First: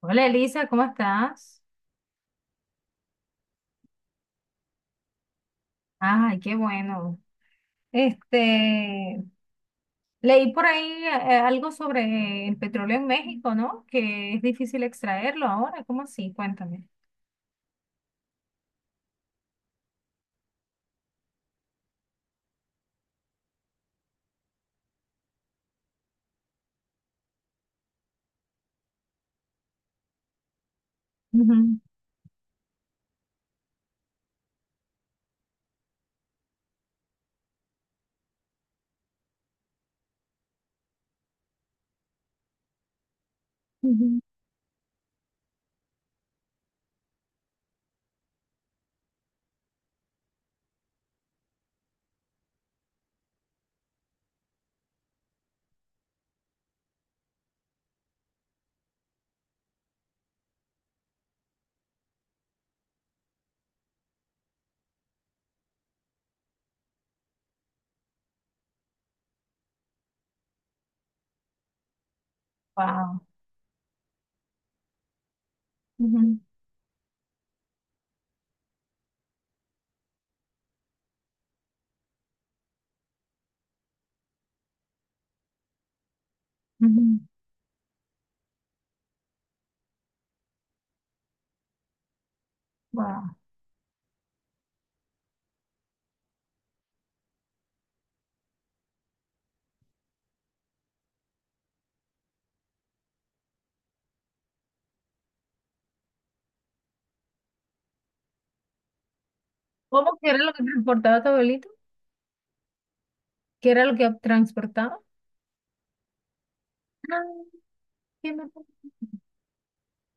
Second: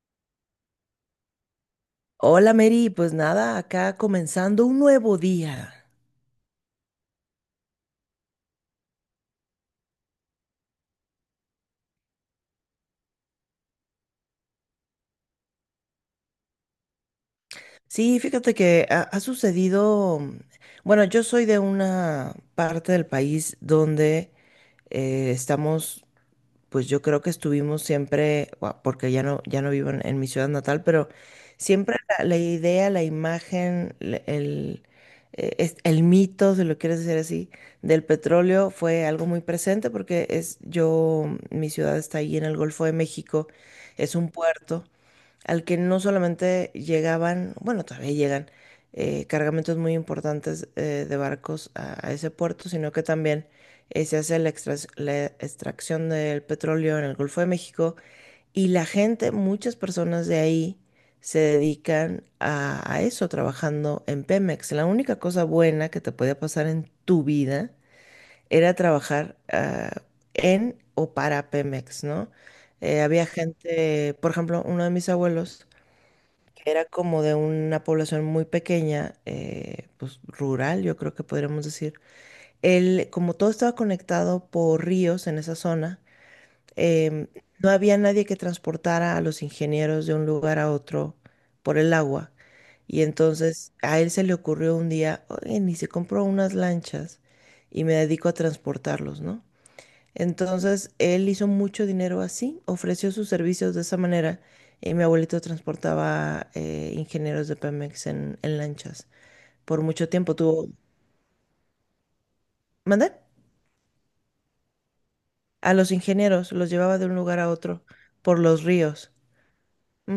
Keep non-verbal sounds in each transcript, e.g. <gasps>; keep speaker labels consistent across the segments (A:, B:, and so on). A: Hola Elisa, ¿cómo estás?
B: Hola Mary, pues nada, acá comenzando un nuevo día.
A: Ay, qué bueno. Este, leí por ahí algo sobre el petróleo en México, ¿no? Que es difícil extraerlo ahora, ¿cómo así? Cuéntame.
B: Sí, fíjate que ha sucedido, bueno, yo soy de una parte del país donde estamos, pues yo creo que estuvimos siempre, porque ya no, ya no vivo en mi ciudad natal, pero
A: Ujú.
B: siempre la idea, la imagen, el mito, si lo quieres decir así, del petróleo fue algo muy presente porque es yo, mi ciudad está ahí en el Golfo de México, es un puerto al que no solamente llegaban, bueno, todavía llegan cargamentos muy importantes, de barcos a ese puerto, sino que también se hace la extracción del petróleo en el Golfo de México y la gente, muchas personas de ahí se dedican a eso, trabajando en Pemex. La única cosa buena que te podía pasar en tu vida era trabajar en o para Pemex, ¿no?
A: Wow.
B: Había gente, por ejemplo, uno de mis abuelos,
A: Ujú.
B: que era como de una población muy pequeña, pues rural, yo creo que podríamos decir. Él, como todo estaba conectado por ríos en esa zona, em, no había nadie que transportara a los ingenieros de un lugar a otro por el agua. Y
A: Wow.
B: entonces a él se le ocurrió un día, oye, ni se compró unas lanchas y me dedico a transportarlos, ¿no? Entonces, él hizo mucho dinero así, ofreció sus servicios de esa manera y mi abuelito transportaba ingenieros de Pemex en lanchas. Por mucho
A: ¿Cómo que
B: tiempo
A: era lo que
B: tuvo…
A: transportaba tu abuelito?
B: ¿Mandé?
A: ¿Qué era lo que transportaba?
B: A los ingenieros los llevaba de un lugar a
A: Ah,
B: otro
A: qué
B: por
A: me-
B: los ríos.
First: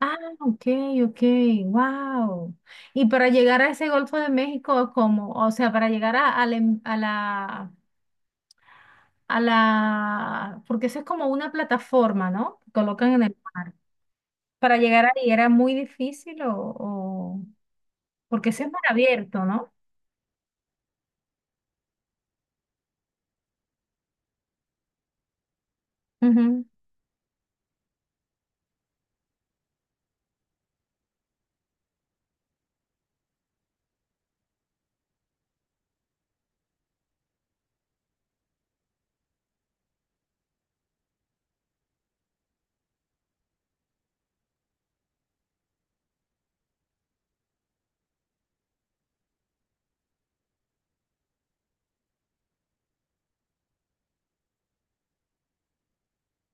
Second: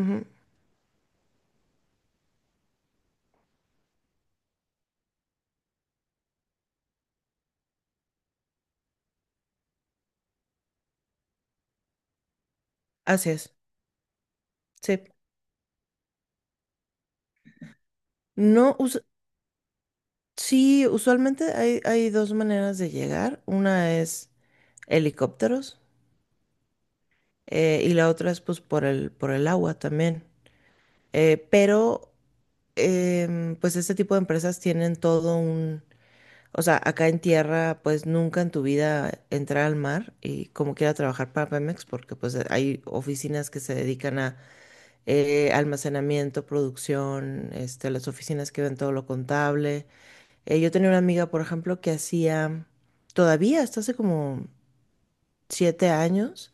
A: ah, ok, ok, wow. Y para llegar a ese Golfo de México, ¿cómo? O sea, para llegar a la, porque eso es como una plataforma, ¿no? Que colocan en
B: Así
A: el
B: es.
A: mar. Para
B: Sí.
A: llegar ahí era muy difícil o, o- porque eso es
B: No,
A: mar
B: us-
A: abierto, ¿no?
B: Sí, usualmente hay, hay dos maneras de llegar. Una es helicópteros,
A: Ujú.
B: y la otra es pues por por el agua también. Eh, pero, pues este tipo de empresas tienen todo un, o sea, acá en tierra, pues nunca en tu vida entrar al mar y como quiera trabajar para Pemex, porque pues hay oficinas que se dedican a almacenamiento, producción, este, las oficinas que ven todo lo contable. Yo tenía una amiga, por ejemplo, que hacía, todavía, hasta hace como siete años,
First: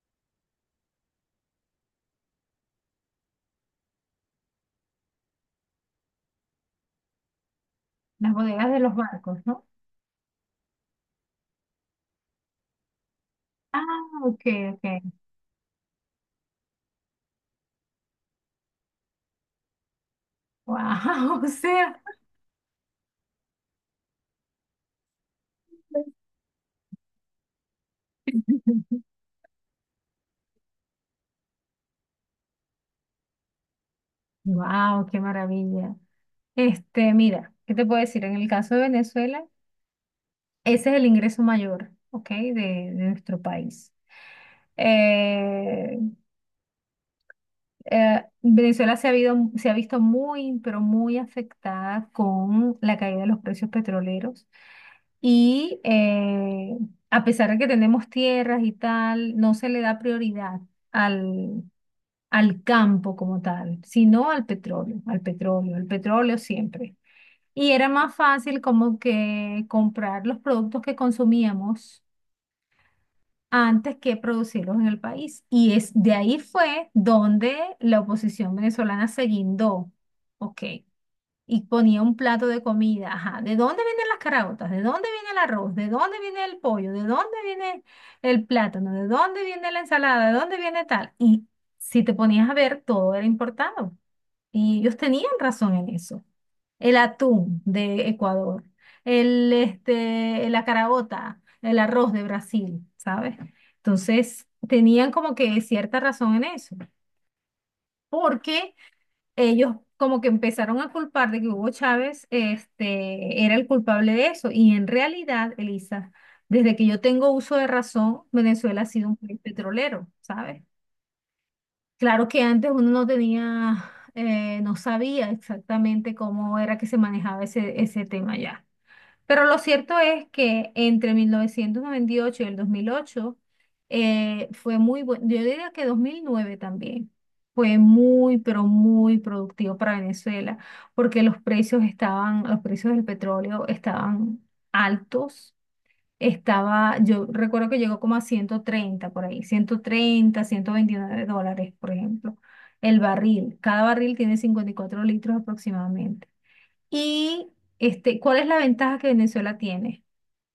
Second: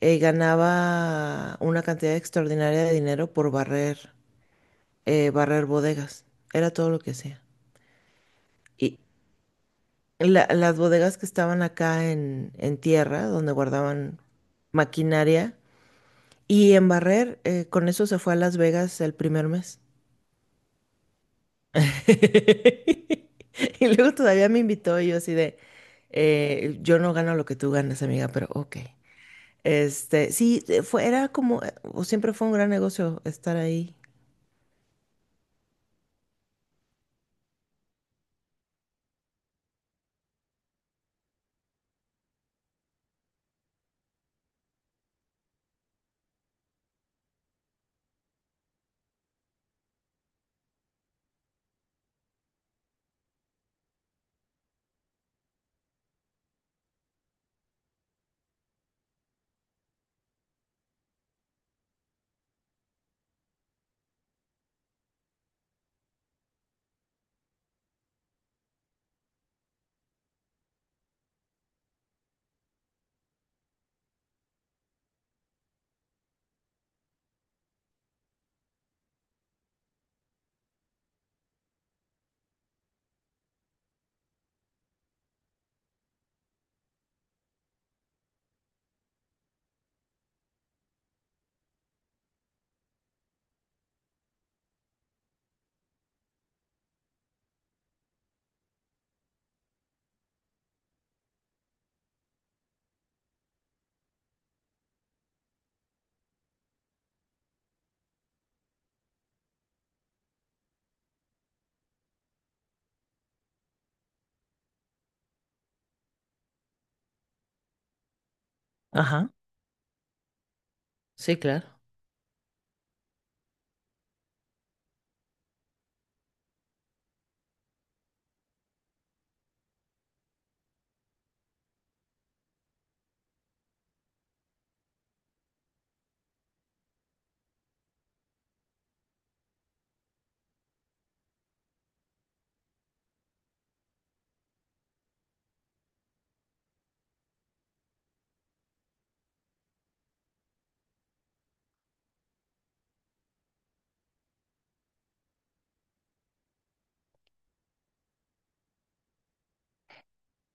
B: ganaba una cantidad extraordinaria de dinero por barrer, barrer bodegas, era todo lo que hacía.
A: Las bodegas de los
B: Y
A: barcos, ¿no?
B: las bodegas que estaban acá en tierra, donde
A: Ah,
B: guardaban
A: ok, ok.
B: maquinaria, y en barrer, con eso se fue a Las Vegas el primer mes.
A: Wow, <laughs> o sea,
B: <laughs> Y luego todavía me invitó y yo así de, yo no gano lo que tú ganas, amiga, pero ok. Este, sí, era como, o siempre fue un gran negocio estar ahí.
A: wow, qué maravilla. Este, mira, ¿qué te puedo decir? En el caso de Venezuela, ese es el ingreso mayor, ¿ok? De nuestro país. Eh, Venezuela se ha visto muy, pero muy afectada con la caída de los precios petroleros. Y a pesar de que tenemos tierras y tal, no se le da prioridad al, al campo como tal, sino al petróleo, al petróleo, al petróleo siempre. Y era más fácil como que comprar los productos que consumíamos antes que producirlos en el país. Y es de ahí fue donde la oposición venezolana se guindó, ¿ok? Y ponía un plato de comida, ajá, ¿de dónde vienen las caraotas? ¿De dónde viene el arroz? ¿De dónde viene el pollo? ¿De dónde viene el plátano? ¿De dónde viene la ensalada? ¿De dónde viene tal? Y si te ponías a ver, todo era importado. Y ellos tenían razón en eso. El atún de Ecuador, el, este, la carabota, el arroz de Brasil, ¿sabes? Entonces, tenían como que cierta razón en eso, porque ellos como que empezaron a culpar de que Hugo Chávez, este, era el culpable de eso. Y en realidad, Elisa, desde que yo tengo uso de razón, Venezuela ha sido un
B: Ajá,
A: país petrolero, ¿sabes?
B: sí, claro.
A: Claro que antes uno no tenía, no sabía exactamente cómo era que se manejaba ese tema ya. Pero lo cierto es que entre 1998 y el 2008 fue muy bueno, yo diría que 2009 también, fue muy, pero muy productivo para Venezuela, porque los precios del petróleo estaban altos. Yo recuerdo que llegó como a 130 por ahí, 130, $129, por ejemplo, el barril. Cada barril tiene 54 litros aproximadamente. Y este, ¿cuál es la ventaja que Venezuela tiene?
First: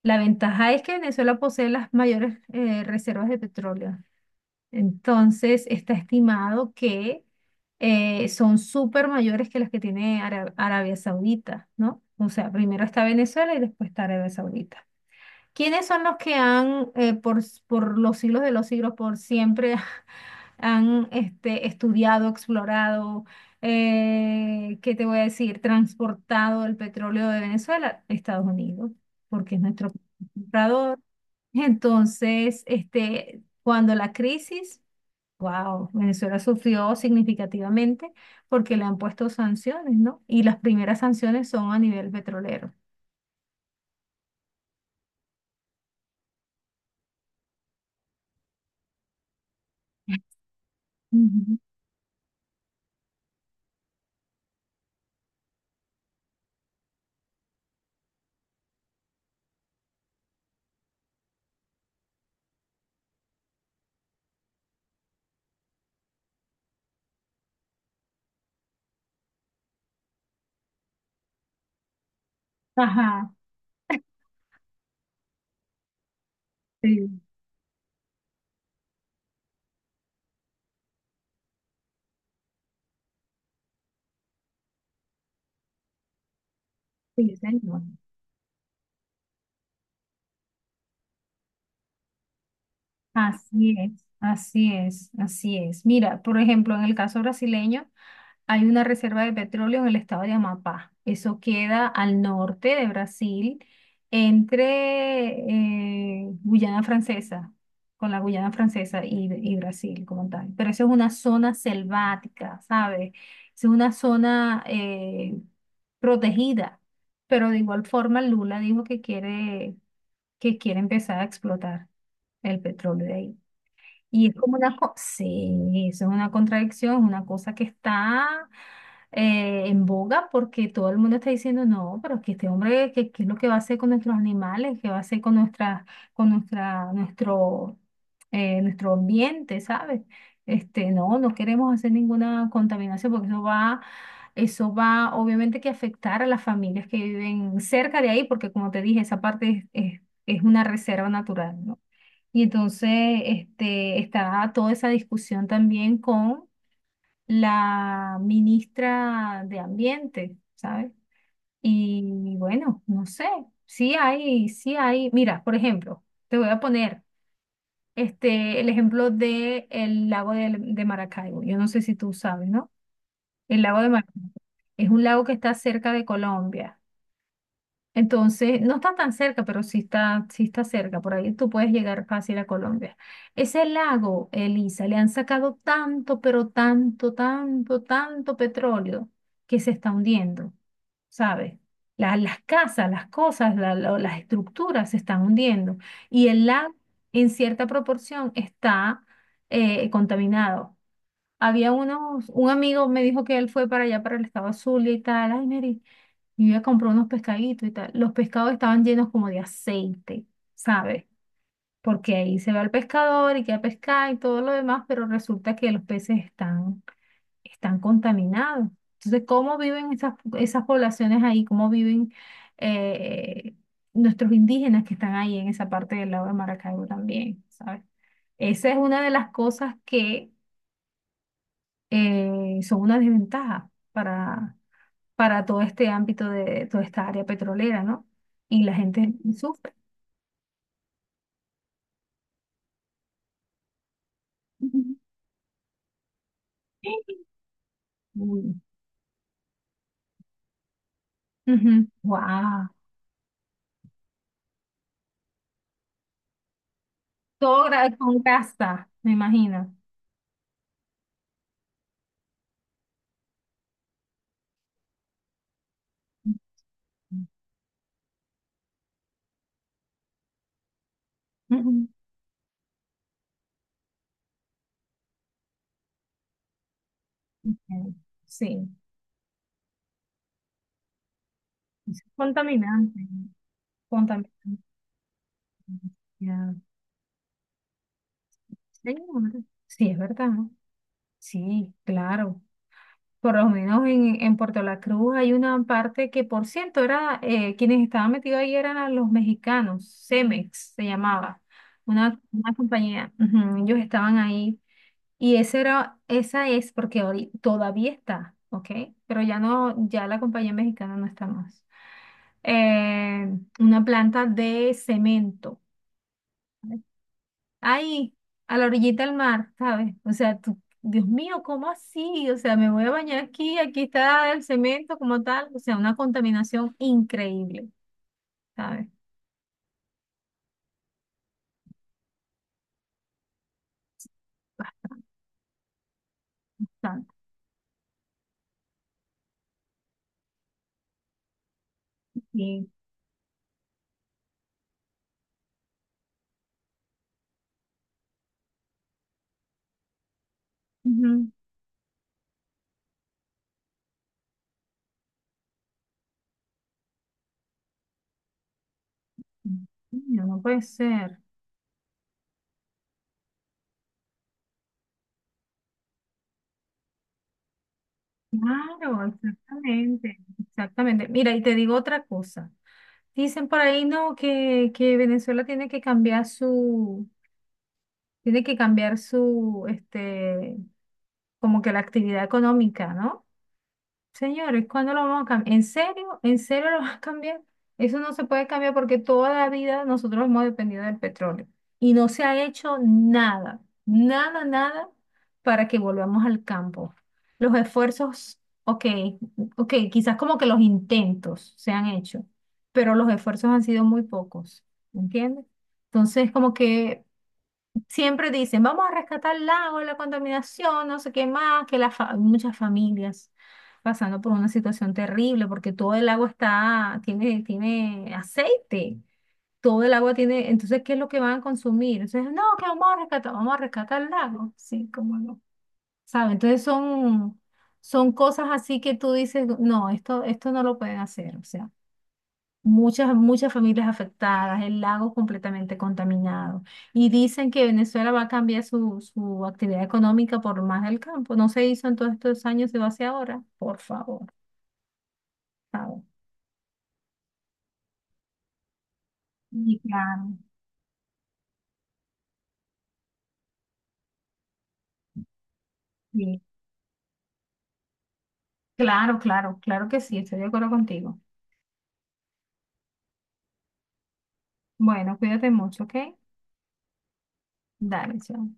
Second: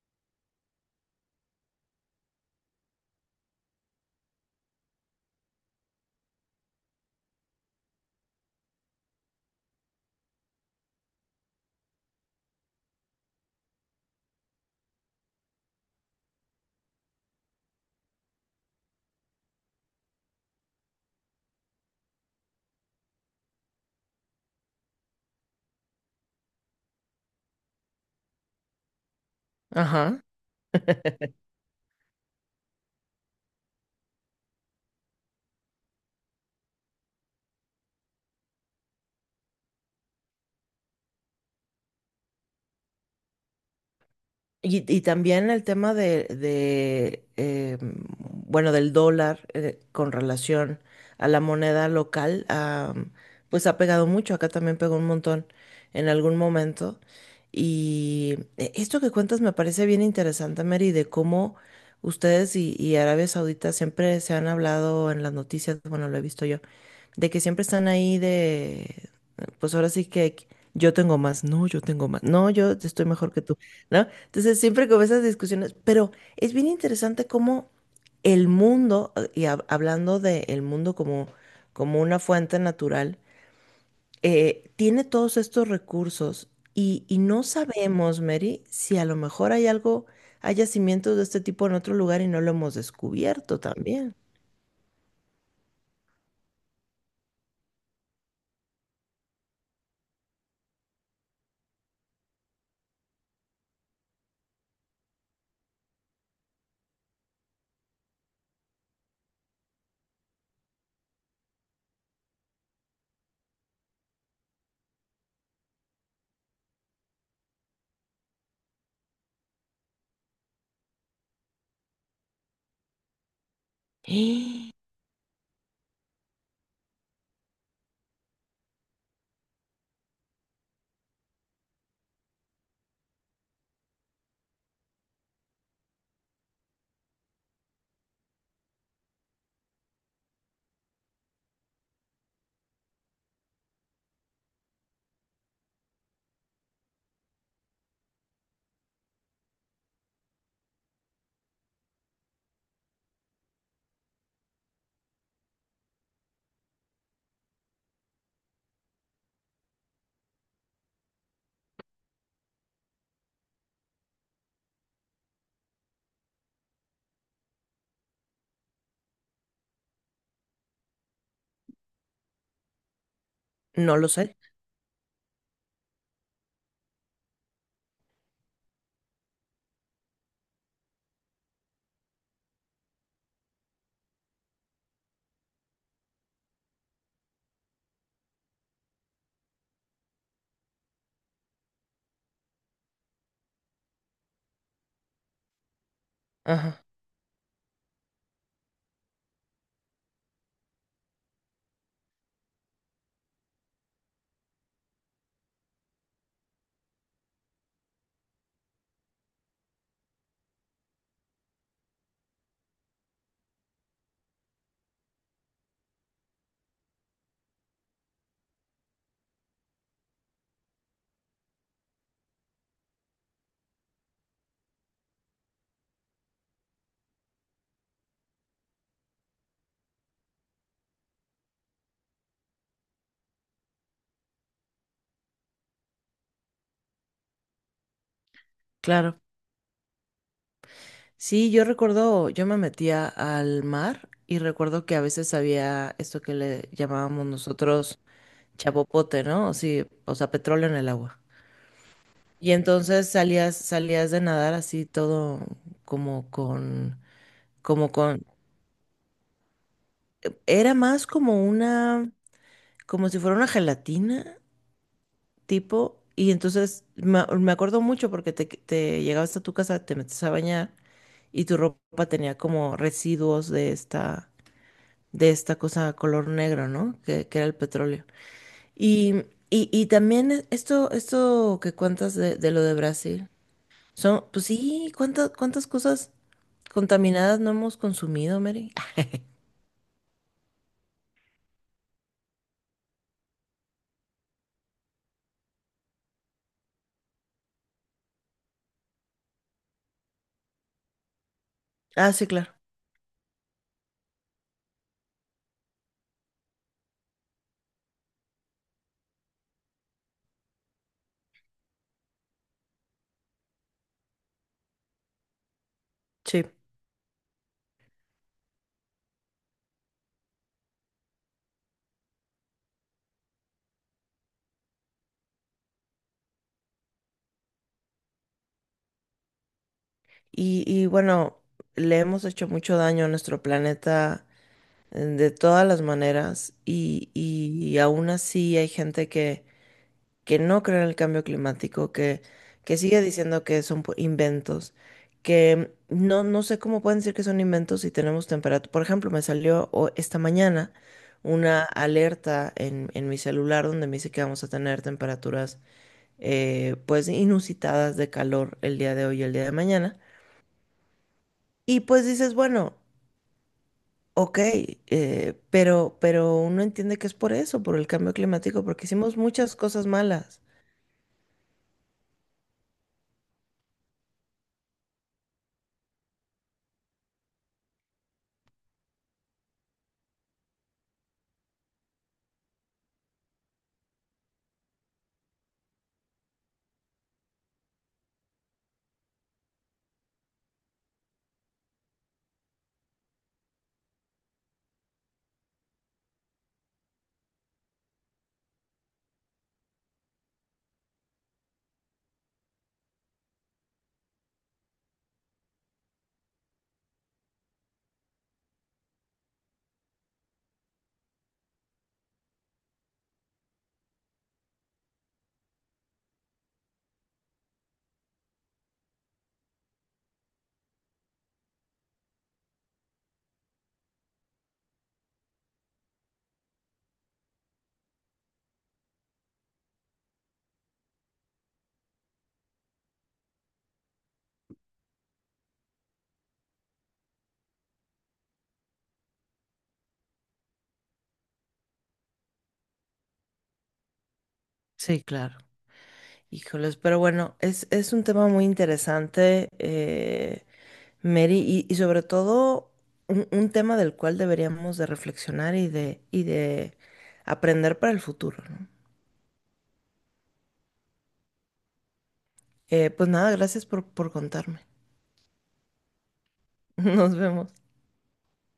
A: La ventaja es que Venezuela posee las mayores reservas de petróleo. Entonces, está estimado que son súper mayores que las que tiene Arabia Saudita, ¿no? O sea, primero está Venezuela y después está Arabia Saudita. ¿Quiénes son los que han, por los siglos de los siglos, por siempre, <laughs> han estudiado, explorado, ¿qué te voy a decir? Transportado el petróleo de Venezuela, Estados Unidos, porque es nuestro
B: Ajá.
A: comprador.
B: <laughs>
A: Entonces, este, cuando la crisis, wow, Venezuela sufrió significativamente porque le han puesto sanciones, ¿no? Y las primeras sanciones son a nivel petrolero.
B: Y también el tema bueno, del dólar, con relación a la
A: Ujú.
B: moneda local, ah, pues ha pegado mucho. Acá también pegó un montón en algún momento. Y esto que cuentas me parece bien interesante, Mary, de cómo ustedes y Arabia Saudita siempre se han hablado en las noticias, bueno, lo he visto yo de que siempre están ahí de, pues ahora sí que yo tengo más, no, yo tengo más, no, yo estoy mejor
A: Ajá,
B: que tú, ¿no? Entonces siempre con esas discusiones, pero es bien
A: sí,
B: interesante cómo el mundo, hablando del mundo como, como una fuente natural, tiene todos estos recursos y
A: sí,
B: no
A: señor.
B: sabemos, Mary, si a lo mejor hay algo, hay yacimientos de este tipo en otro lugar y no lo hemos descubierto
A: Así es,
B: también.
A: así es, así es. Mira, por ejemplo, en el caso brasileño, hay una reserva de petróleo en el estado de Amapá. Eso queda al norte de Brasil, entre Guyana Francesa, con la Guyana Francesa y Brasil como tal. Pero eso es una zona selvática, ¿sabes? Es una zona protegida. Pero de igual forma, Lula dijo que quiere empezar a explotar el petróleo de ahí. Y es como una
B: <gasps>
A: co sí, eso es una contradicción, una cosa que está en boga porque todo el mundo está diciendo, no, pero es que este hombre, ¿qué es lo que va a hacer con nuestros animales? ¿Qué va a hacer con con nuestra, nuestro, nuestro ambiente, ¿sabes? Este, no, no queremos hacer ninguna contaminación porque eso va obviamente que afectar a las familias que viven cerca de ahí, porque como te dije, esa parte es, es una reserva natural, ¿no? Y entonces este, estaba toda esa discusión también con la ministra de Ambiente, ¿sabes? Y bueno, no sé, sí hay, sí hay. Mira, por ejemplo, te voy a poner este, el ejemplo de el lago de Maracaibo. Yo no sé si tú sabes, ¿no? El lago de
B: No lo
A: Maracaibo
B: sé.
A: es un lago que está cerca de Colombia. Entonces, no está tan cerca, pero sí está cerca. Por ahí tú puedes llegar fácil a Colombia. Ese lago, Elisa, le han sacado tanto, pero tanto, tanto, tanto petróleo que se está hundiendo, ¿sabes? Las casas, las cosas, las estructuras se están hundiendo. Y el lago,
B: Ajá,
A: en cierta proporción, está contaminado. Había un amigo me dijo que él fue para allá, para el estado Zulia y tal. Ay, Mary. Y yo iba a unos pescaditos y tal. Los pescados estaban llenos como de aceite, ¿sabes? Porque ahí se va el pescador y queda pescar y todo lo demás, pero resulta que los peces están, están contaminados. Entonces, ¿cómo viven esas, esas poblaciones ahí? ¿Cómo viven eh, nuestros indígenas que están ahí en esa parte del lago de Maracaibo también, ¿sabes? Esa es una de las cosas que son una desventaja para todo este ámbito de toda esta área petrolera, ¿no? Y la gente
B: claro.
A: sufre.
B: Sí, yo recuerdo, yo me metía al mar y recuerdo que a veces había esto que le llamábamos nosotros
A: Uy.
B: chapopote, ¿no? Sí, o sea, petróleo en el agua.
A: Ujú.
B: Y
A: Guau.
B: entonces salías de nadar así todo como con,
A: Todo
B: como
A: con
B: con,
A: casa, me imagino.
B: era más como una, como si fuera una gelatina tipo, y entonces
A: Ujú.
B: me acuerdo mucho porque te llegabas a tu casa, te metes a bañar y tu
A: Ujú.
B: ropa tenía como residuos de esta, de esta cosa color negro, ¿no? Que era el
A: Ok.
B: petróleo.
A: Sí,
B: Y, y también esto que
A: es
B: cuentas de lo de
A: contaminante, ¿no?
B: Brasil, son, pues
A: Contaminante.
B: sí, ¿cuántas cosas
A: Ya.
B: contaminadas no hemos consumido, Mary? <laughs>
A: Señor. Sí, es verdad. Sí, claro. Por lo menos en Puerto La Cruz hay una parte que, por cierto, era, quienes estaban metidos ahí eran a los mexicanos, Cemex se llamaba,
B: Ah, sí, claro,
A: una compañía, ujú, ellos estaban ahí y ese era, esa es porque todavía está, ¿ok? Pero ya no, ya la compañía mexicana no está más. Eh, una planta de cemento
B: sí.
A: ahí, a la orillita del mar, ¿sabes? O sea, tú, Dios mío, ¿cómo así? O sea, me voy a bañar aquí, aquí está el cemento como tal, o sea, una contaminación increíble, ¿sabes?
B: Y bueno, le hemos hecho mucho daño a nuestro planeta, de todas las maneras
A: Bastante.
B: y aún así hay gente que no cree en el cambio climático,
A: Sí.
B: que sigue diciendo que son inventos, que no, no sé cómo pueden decir que son inventos si tenemos temperatura. Por ejemplo, me salió esta mañana
A: Ujú.
B: una alerta en mi celular donde me dice que vamos a tener temperaturas, pues inusitadas de calor el día de hoy y el día de mañana.
A: No, no puede ser.
B: Y pues dices, bueno, ok, pero uno entiende que es por eso, por el cambio climático, porque
A: Claro,
B: hicimos muchas cosas
A: exactamente,
B: malas.
A: exactamente. Mira, y te digo otra cosa. Dicen por ahí, no, que Venezuela tiene que cambiar su, tiene que cambiar su, este, como que la actividad económica, ¿no? Señores, ¿cuándo lo vamos a cambiar? ¿En serio? ¿En serio lo <laughs> vas a cambiar? Eso no se puede cambiar porque toda la vida nosotros hemos dependido del petróleo y no se ha hecho nada, nada, nada para que volvamos al campo. Los esfuerzos, ok, ok, quizás como que los intentos se han hecho, pero los esfuerzos han sido muy pocos, ¿entiendes? Entonces, como que siempre dicen, vamos a rescatar el lago, la contaminación, no sé qué más, que muchas familias pasando por una situación terrible, porque todo el agua tiene, aceite, todo el agua tiene, entonces, ¿qué es lo que van a consumir? Entonces, no, que vamos a rescatar el lago, sí, cómo no, ¿sabes? Entonces son cosas así que tú dices, no, esto no lo pueden hacer, o sea. Muchas, muchas familias afectadas, el lago completamente contaminado. Y dicen que Venezuela va a cambiar su actividad económica por más del campo. No se hizo en todos estos años, se va a hacer ahora. Por favor,
B: Sí, claro.
A: por favor.
B: Híjoles, pero bueno, es un tema muy interesante,
A: Y claro,
B: Mary, y sobre todo un tema del cual deberíamos de reflexionar y
A: sí.
B: de aprender para el futuro, ¿no?
A: Claro, claro, claro que sí, estoy de acuerdo contigo.
B: Pues nada, gracias por contarme.
A: Bueno, cuídate mucho, ¿ok?
B: <laughs> Nos vemos.
A: Dale, chao.